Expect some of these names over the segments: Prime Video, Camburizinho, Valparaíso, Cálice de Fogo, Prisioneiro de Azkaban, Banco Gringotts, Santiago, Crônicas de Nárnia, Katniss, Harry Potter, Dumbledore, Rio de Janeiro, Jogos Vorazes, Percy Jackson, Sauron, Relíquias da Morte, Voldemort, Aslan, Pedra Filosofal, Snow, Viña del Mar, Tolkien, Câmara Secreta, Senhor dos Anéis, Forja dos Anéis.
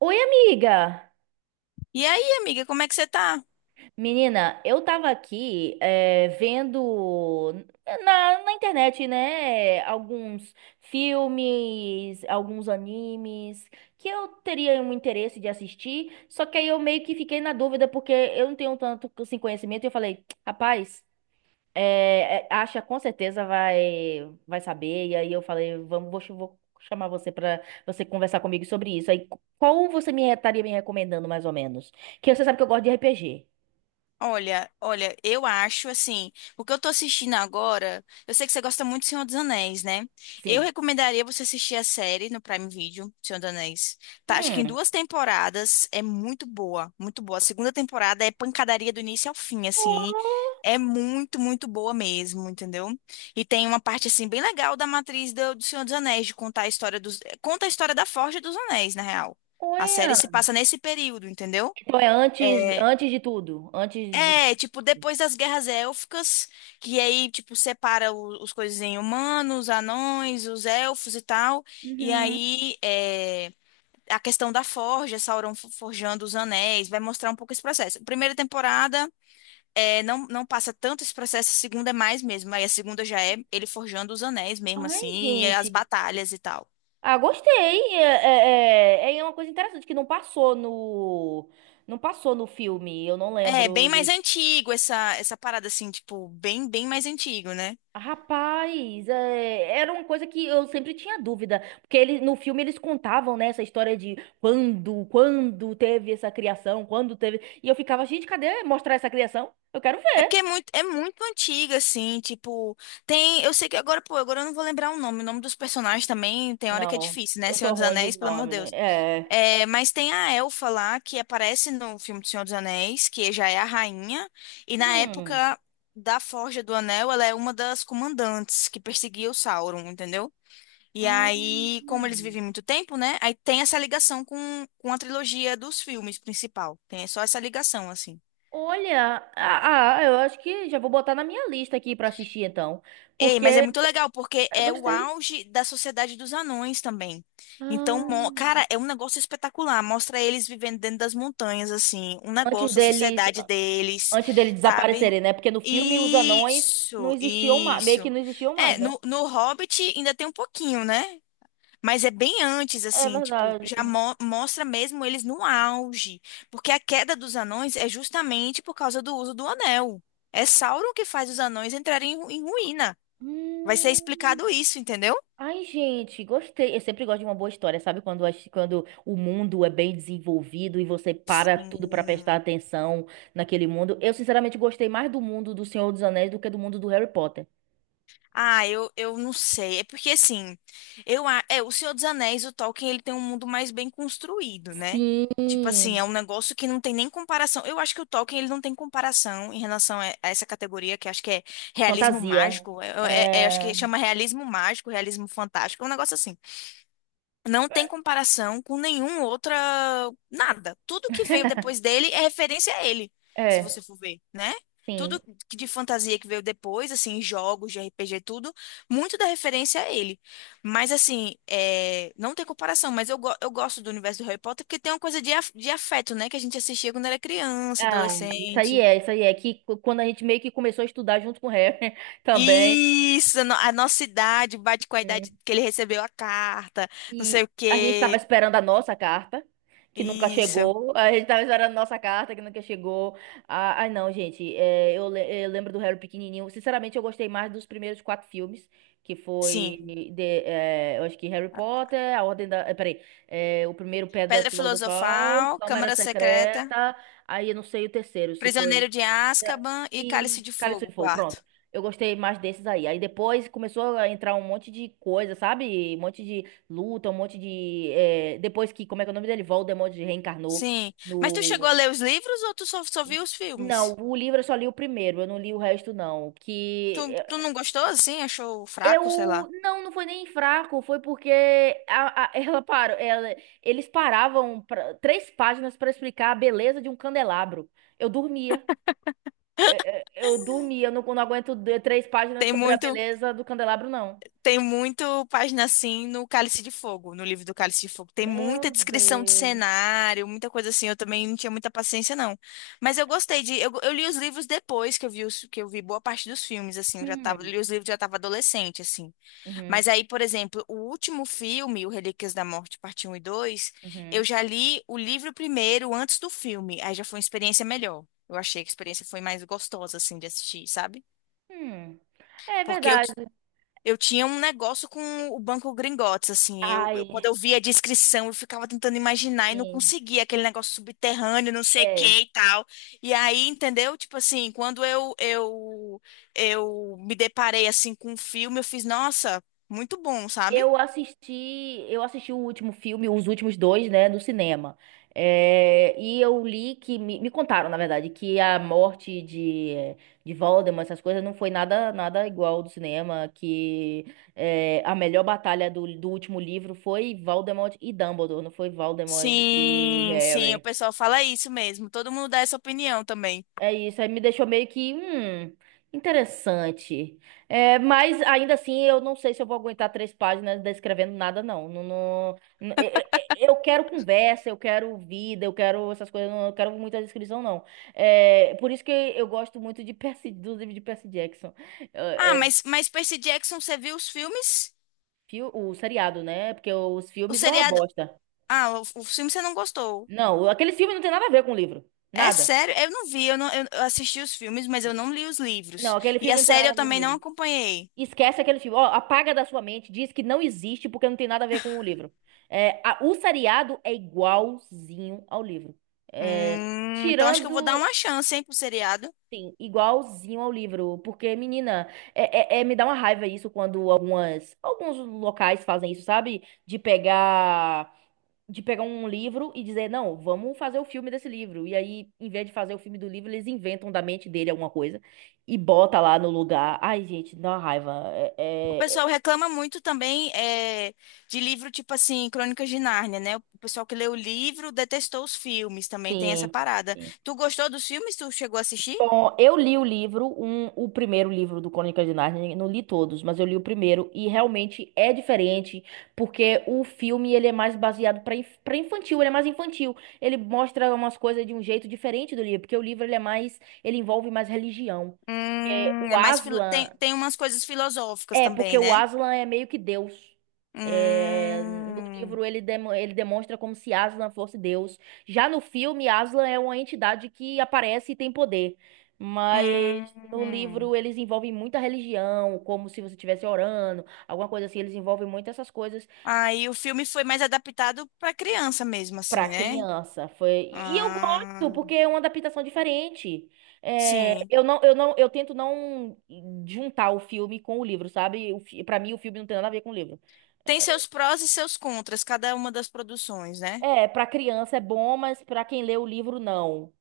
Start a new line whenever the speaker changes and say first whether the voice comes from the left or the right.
right: Oi, amiga!
left: E aí, amiga, como é que você tá?
right: Menina, eu tava aqui vendo na internet, né, alguns filmes, alguns animes que eu teria um interesse de assistir, só que aí eu meio que fiquei na dúvida porque eu não tenho tanto assim, conhecimento e eu falei, rapaz, acha com certeza vai saber. E aí eu falei, vamos, vou chamar você pra você conversar comigo sobre isso. Aí qual você me estaria me recomendando mais ou menos? Que você sabe que eu gosto de RPG.
left: Olha, olha, eu acho assim, o que eu tô assistindo agora, eu sei que você gosta muito do Senhor dos Anéis, né? Eu
right: Sim.
left: recomendaria você assistir a série no Prime Video, Senhor dos Anéis. Tá, acho que em
right: Hum.
left: duas temporadas é muito boa, muito boa. A segunda temporada é pancadaria do início ao fim, assim. É muito, muito boa mesmo, entendeu? E tem uma parte assim bem legal da matriz do Senhor dos Anéis, de contar a história dos, conta a história da Forja dos Anéis, na real. A série se
right: Olha.
left: passa nesse período, entendeu?
right: Então é antes
left: É,
right: antes de tudo,
left: tipo, depois das guerras élficas, que aí, tipo, separa os coisas em humanos, anões, os elfos e tal. E
right: Uhum.
left: aí, a questão da forja, Sauron forjando os anéis, vai mostrar um pouco esse processo. Primeira temporada, é, não passa tanto esse processo, a segunda é mais mesmo. Aí a segunda já é ele forjando os anéis mesmo,
right: Ai,
left: assim, e as
right: gente.
left: batalhas e tal.
right: Ah, gostei. É é uma coisa interessante que não passou no filme. Eu não
left: É,
right: lembro.
left: bem mais antigo essa parada, assim, tipo, bem, bem mais antigo, né?
right: Rapaz, é, era uma coisa que eu sempre tinha dúvida, porque ele, no filme eles contavam, né, essa história de quando teve essa criação, quando teve, e eu ficava, gente, cadê mostrar essa criação? Eu quero
left: É porque
right: ver.
left: é muito antiga, assim, tipo, tem, eu sei que agora, pô, agora eu não vou lembrar o nome dos personagens também, tem hora que é
right: Não,
left: difícil, né,
right: eu
left: Senhor
right: sou
left: dos
right: ruim de
left: Anéis, pelo amor
right: nome.
left: de Deus.
right: É.
left: É, mas tem a Elfa lá, que aparece no filme do Senhor dos Anéis, que já é a rainha, e na
right: Hum.
left: época da Forja do Anel, ela é uma das comandantes que perseguia o Sauron, entendeu? E
right: Ah,
left: aí, como eles vivem muito tempo, né, aí tem essa ligação com a trilogia dos filmes principal, tem só essa ligação, assim.
right: Olha, eu acho que já vou botar na minha lista aqui pra assistir então,
left: Ei,
right: porque
left: mas é muito legal, porque
right: eu
left: é o
right: gostei.
left: auge da sociedade dos anões também. Então,
right: Ah.
left: cara, é um negócio espetacular. Mostra eles vivendo dentro das montanhas, assim, um
right: Antes
left: negócio, a
right: deles,
left: sociedade deles,
right: Antes dele
left: sabe?
right: desaparecerem, né? Porque no filme os anões não
left: Isso,
right: existiam mais, meio
left: isso.
right: que não existiam
left: É,
right: mais, né?
left: no Hobbit ainda tem um pouquinho, né? Mas é bem antes,
right: É
left: assim, tipo,
right: verdade.
left: já mostra mesmo eles no auge. Porque a queda dos anões é justamente por causa do uso do anel. É Sauron que faz os anões entrarem em ruína. Vai ser
right: Hum.
left: explicado isso, entendeu?
right: Ai, gente, gostei. Eu sempre gosto de uma boa história, sabe? Quando o mundo é bem desenvolvido e você para tudo pra prestar
left: Sim.
right: atenção naquele mundo. Eu, sinceramente, gostei mais do mundo do Senhor dos Anéis do que do mundo do Harry Potter.
left: Ah, eu não sei. É porque assim, é o Senhor dos Anéis, o Tolkien, ele tem um mundo mais bem construído, né? Tipo assim, é
right: Sim,
left: um negócio que não tem nem comparação. Eu acho que o Tolkien ele não tem comparação em relação a essa categoria que acho que é realismo
right: fantasia.
left: mágico. É, acho que
right: É,
left: chama realismo mágico, realismo fantástico, é um negócio assim. Não tem comparação com nenhum outra, nada. Tudo que veio depois dele é referência a ele, se você
right: é,
left: for ver, né?
right: sim.
left: Tudo de fantasia que veio depois, assim, jogos de RPG, tudo, muito da referência a ele. Mas, assim, é, não tem comparação, mas eu gosto do universo do Harry Potter porque tem uma coisa de, de afeto, né? Que a gente assistia quando era criança,
right: Ah,
left: adolescente.
right: isso aí é quando a gente meio que começou a estudar junto com o Harry também,
left: Isso, a no- a nossa idade bate com a idade que ele recebeu a carta, não sei
right: e
left: o
right: a gente tava
left: quê.
right: esperando a nossa carta, que nunca
left: Isso,
right: chegou, a gente tava esperando a nossa carta, que nunca chegou. Ah, ai não, gente, eu lembro do Harry pequenininho, sinceramente eu gostei mais dos primeiros quatro filmes, que
left: sim.
right: foi, de, é, eu acho que Harry Potter, a Ordem da... é, Peraí, é, o primeiro Pedra
left: Pedra
right: Filosofal,
left: Filosofal,
right: Câmara
left: Câmara Secreta,
right: Secreta, aí eu não sei o terceiro, se foi...
left: Prisioneiro de Azkaban e
right: E
left: Cálice de
right: Cálice de
left: Fogo,
right: Fogo, pronto.
left: quarto.
right: Eu gostei mais desses aí. Aí depois começou a entrar um monte de coisa, sabe? Um monte de luta, um monte de. Depois que, como é que é o nome dele? Voldemort reencarnou
left: Sim. Mas tu chegou a
right: no.
left: ler os livros ou tu só, só viu os
right: Não,
left: filmes?
right: o livro eu só li o primeiro, eu não li o resto, não. Que
left: Tu não gostou assim? Achou fraco, sei lá.
right: eu. Não, não foi nem fraco, foi porque ela parou. Ela, eles três páginas pra explicar a beleza de um candelabro. Eu dormia. Eu, eu dormi, eu não, não três páginas
left: Tem
right: sobre a
left: muito,
right: beleza do candelabro, não.
left: tem muito página assim no Cálice de Fogo, no livro do Cálice de Fogo. Tem muita
right: Meu
left: descrição de
right: Deus.
left: cenário, muita coisa assim. Eu também não tinha muita paciência, não. Mas eu gostei de. Eu li os livros depois que eu vi, que eu vi boa parte dos filmes, assim. Eu já tava,
right: Hum,
left: li os livros, já tava adolescente, assim.
right: uhum,
left: Mas aí, por exemplo, o último filme, o Relíquias da Morte, parte um e 2, eu
right: uhum,
left: já li o livro primeiro, antes do filme. Aí já foi uma experiência melhor. Eu achei que a experiência foi mais gostosa, assim, de assistir, sabe?
right: hum. É
left: Porque
right: verdade.
left: eu tinha um negócio com o Banco Gringotts, assim. Eu,
right: Ai,
left: quando eu via a descrição, eu ficava tentando imaginar e não
right: sim.
left: conseguia. Aquele negócio subterrâneo, não sei o
right: é.
left: que e tal. E aí, entendeu? Tipo assim, eu me deparei, assim, com o filme, eu fiz, nossa, muito bom, sabe?
right: Eu assisti o último filme, os últimos dois, né, no cinema. É, e eu li que me contaram, na verdade, que a morte de Voldemort, essas coisas, não foi nada nada igual do cinema, que é, a melhor batalha do último livro foi Voldemort e Dumbledore, não foi Voldemort e
left: Sim, sim, o
right: Harry.
left: pessoal fala isso mesmo. Todo mundo dá essa opinião também.
right: É isso, aí me deixou meio que, interessante. É, mas ainda assim, eu não sei se eu vou aguentar três páginas descrevendo nada, não. Não, eu quero conversa, eu quero vida, eu quero essas coisas, não, eu quero muita descrição, não. É, por isso que eu gosto muito de Percy, do livro de Percy Jackson.
left: Ah,
right: É, é,
left: mas Percy Jackson, você viu os filmes?
right: o seriado, né? Porque os
left: O
right: filmes é uma
left: seriado.
right: bosta.
left: Ah, o filme você não gostou.
right: Não, aqueles filmes não tem nada a ver com o livro.
left: É
right: Nada.
left: sério, eu não vi, eu, não, eu assisti os filmes, mas eu não li os
right: Não,
left: livros.
right: aquele
left: E a
right: filme não tem
left: série
right: nada a
left: eu
right: ver com o
left: também não
right: livro.
left: acompanhei.
right: Esquece aquele filme. Ó, apaga da sua mente, diz que não existe porque não tem nada a ver com o livro. É, o seriado é igualzinho ao livro. É,
left: Então acho que eu vou dar
right: tirando,
left: uma chance, hein, pro seriado.
right: sim, igualzinho ao livro. Porque, menina, me dá uma raiva isso quando algumas, alguns locais fazem isso, sabe? De pegar um livro e dizer, não, vamos fazer o filme desse livro. E aí, em vez de fazer o filme do livro, eles inventam da mente dele alguma coisa e bota lá no lugar. Ai, gente, dá uma raiva. É,
left: O pessoal
right: é,
left: reclama muito também é, de livro tipo assim, Crônicas de Nárnia, né? O pessoal que leu o livro detestou os filmes, também tem essa
right: Sim.
left: parada.
right: sim.
left: Tu gostou dos filmes? Tu chegou a assistir?
right: Bom, eu li o livro, um, o primeiro livro do Crônicas de Nárnia, não li todos, mas eu li o primeiro e realmente é diferente, porque o filme ele é mais baseado para infantil, ele é mais infantil. Ele mostra umas coisas de um jeito diferente do livro, porque o livro ele é mais, ele envolve mais religião. Porque o
left: É
right: Aslan
left: tem, tem umas coisas filosóficas
right: é, porque
left: também,
right: o
left: né?
right: Aslan é meio que Deus. É, no
left: Hum,
right: livro ele, ele demonstra como se Aslan fosse Deus. Já no filme, Aslan é uma entidade que aparece e tem poder. Mas no
left: hum.
right: livro eles envolvem muita religião, como se você estivesse orando, alguma coisa assim. Eles envolvem muito essas coisas
left: Aí o filme foi mais adaptado para criança mesmo,
right: pra
left: assim, né?
right: criança. Foi... E eu gosto,
left: Ah,
right: porque é uma adaptação diferente. É,
left: sim.
right: eu tento não juntar o filme com o livro, sabe? Pra mim, o filme não tem nada a ver com o livro.
left: Tem seus prós e seus contras, cada uma das produções, né?
right: É, para criança é bom, mas para quem lê o livro, não.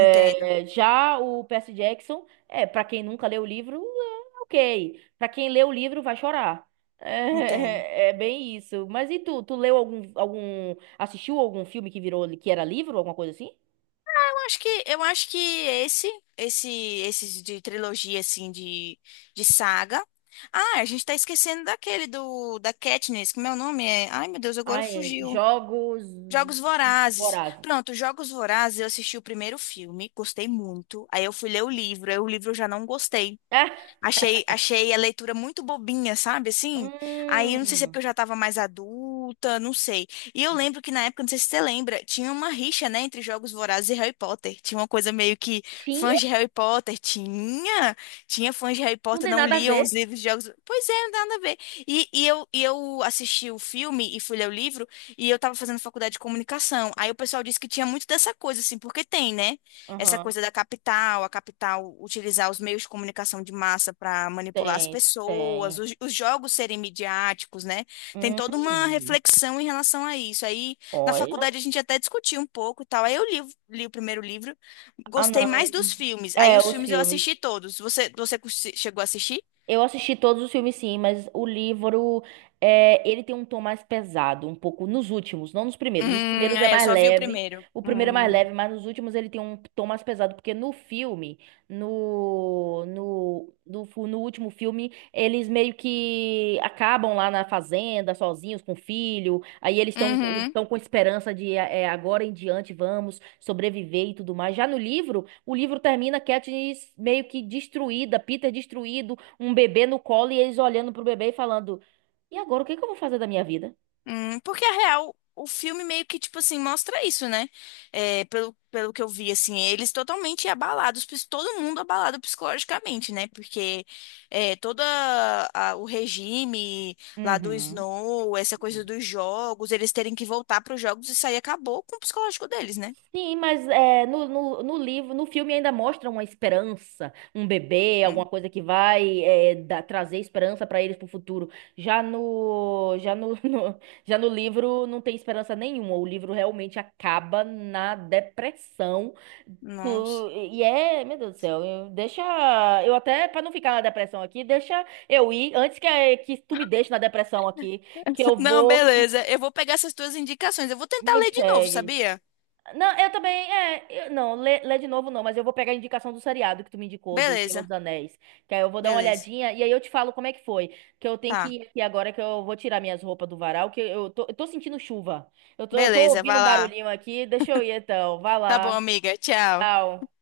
left: Entendo,
right: já o Percy Jackson, é, para quem nunca leu o livro, é ok. Para quem lê o livro, vai chorar.
left: entendo.
right: É, é é bem isso. Mas e tu? Tu leu algum, algum, assistiu algum filme que virou, que era livro, alguma coisa assim?
left: Ah, eu acho que, esses de trilogia, assim, de saga. Ah, a gente tá esquecendo daquele da Katniss, que meu nome é. Ai, meu Deus, agora
right: Ai,
left: fugiu.
right: Jogos
left: Jogos Vorazes.
right: Vorazes.
left: Pronto, Jogos Vorazes, eu assisti o primeiro filme, gostei muito. Aí eu fui ler o livro, aí o livro eu já não gostei. Achei, achei a leitura muito bobinha, sabe? Assim, aí
right: É?
left: eu não sei se é
right: Hum.
left: porque eu já estava mais adulta, não sei. E eu lembro que na época, não sei se você lembra, tinha uma rixa, né, entre Jogos Vorazes e Harry Potter. Tinha uma coisa meio que fãs
right: Tinha?
left: de Harry Potter. Tinha, tinha fãs de Harry
right: Não
left: Potter,
right: tem
left: não
right: nada a
left: liam os
right: ver.
left: livros de Jogos. Pois é, não dá nada a ver. E eu assisti o filme e fui ler o livro, e eu tava fazendo faculdade de comunicação. Aí o pessoal disse que tinha muito dessa coisa, assim, porque tem, né? Essa
right: Aham,
left: coisa da capital, a capital utilizar os meios de comunicação de massa para manipular as
right: Tem,
left: pessoas,
right: tem.
left: os jogos serem midiáticos, né? Tem toda uma
right: Hum.
left: reflexão em relação a isso. Aí, na
right: Olha.
left: faculdade, a gente até discutiu um pouco e tal. Aí eu li, li o primeiro livro,
right: Ah,
left: gostei
right: não.
left: mais dos filmes. Aí
right: É,
left: os
right: o
left: filmes eu
right: filmes.
left: assisti todos. Você chegou a assistir?
right: Eu assisti todos os filmes, sim, mas o livro, é, ele tem um tom mais pesado, um pouco nos últimos, não nos primeiros. Os primeiros é
left: É, eu
right: mais
left: só vi o
right: leve,
left: primeiro.
right: o primeiro é mais
left: Hum.
right: leve, mas nos últimos ele tem um tom mais pesado, porque no filme, no último filme, eles meio que acabam lá na fazenda, sozinhos, com o filho, aí eles
left: Uhum.
right: estão com esperança de é, é, agora em diante vamos sobreviver e tudo mais. Já no livro, o livro termina Katniss meio que destruída, Peter destruído, um bebê no colo e eles olhando pro bebê e falando: E agora, o que que eu vou fazer da minha vida?
left: Porque, a real, o filme meio que, tipo assim, mostra isso, né? É, pelo que eu vi, assim, eles totalmente abalados, todo mundo abalado psicologicamente, né? Porque é, o regime lá do
right: Uhum.
left: Snow, essa coisa dos jogos, eles terem que voltar para os jogos, isso aí acabou com o psicológico deles, né?
right: Sim, mas é, no livro, no filme ainda mostra uma esperança, um bebê, alguma
left: Hum,
right: coisa que vai é, dar- trazer esperança para eles pro futuro. Já no, já no livro não tem esperança nenhuma. O livro realmente acaba na depressão.
left: nossa.
right: E é, meu Deus do céu, deixa eu até para não ficar na depressão aqui, deixa eu ir antes que tu me deixe na depressão aqui, que eu
left: Não,
right: vou
left: beleza. Eu vou pegar essas tuas indicações. Eu vou tentar
right: me
left: ler de novo,
right: pegue.
left: sabia?
right: Não, eu também, não, lê de novo não, mas eu vou pegar a indicação do seriado que tu me indicou, do Senhor dos
left: Beleza,
right: Anéis, que aí eu vou dar uma
left: beleza.
right: olhadinha e aí eu te falo como é que foi, que eu tenho que
left: Tá,
right: ir aqui agora que eu vou tirar minhas roupas do varal, que eu tô sentindo chuva, eu tô
left: beleza,
right: ouvindo
left: vai
right: um
left: lá.
right: barulhinho aqui, deixa eu ir então, vai
left: Tá bom,
right: lá,
left: amiga. Tchau.
right: tchau.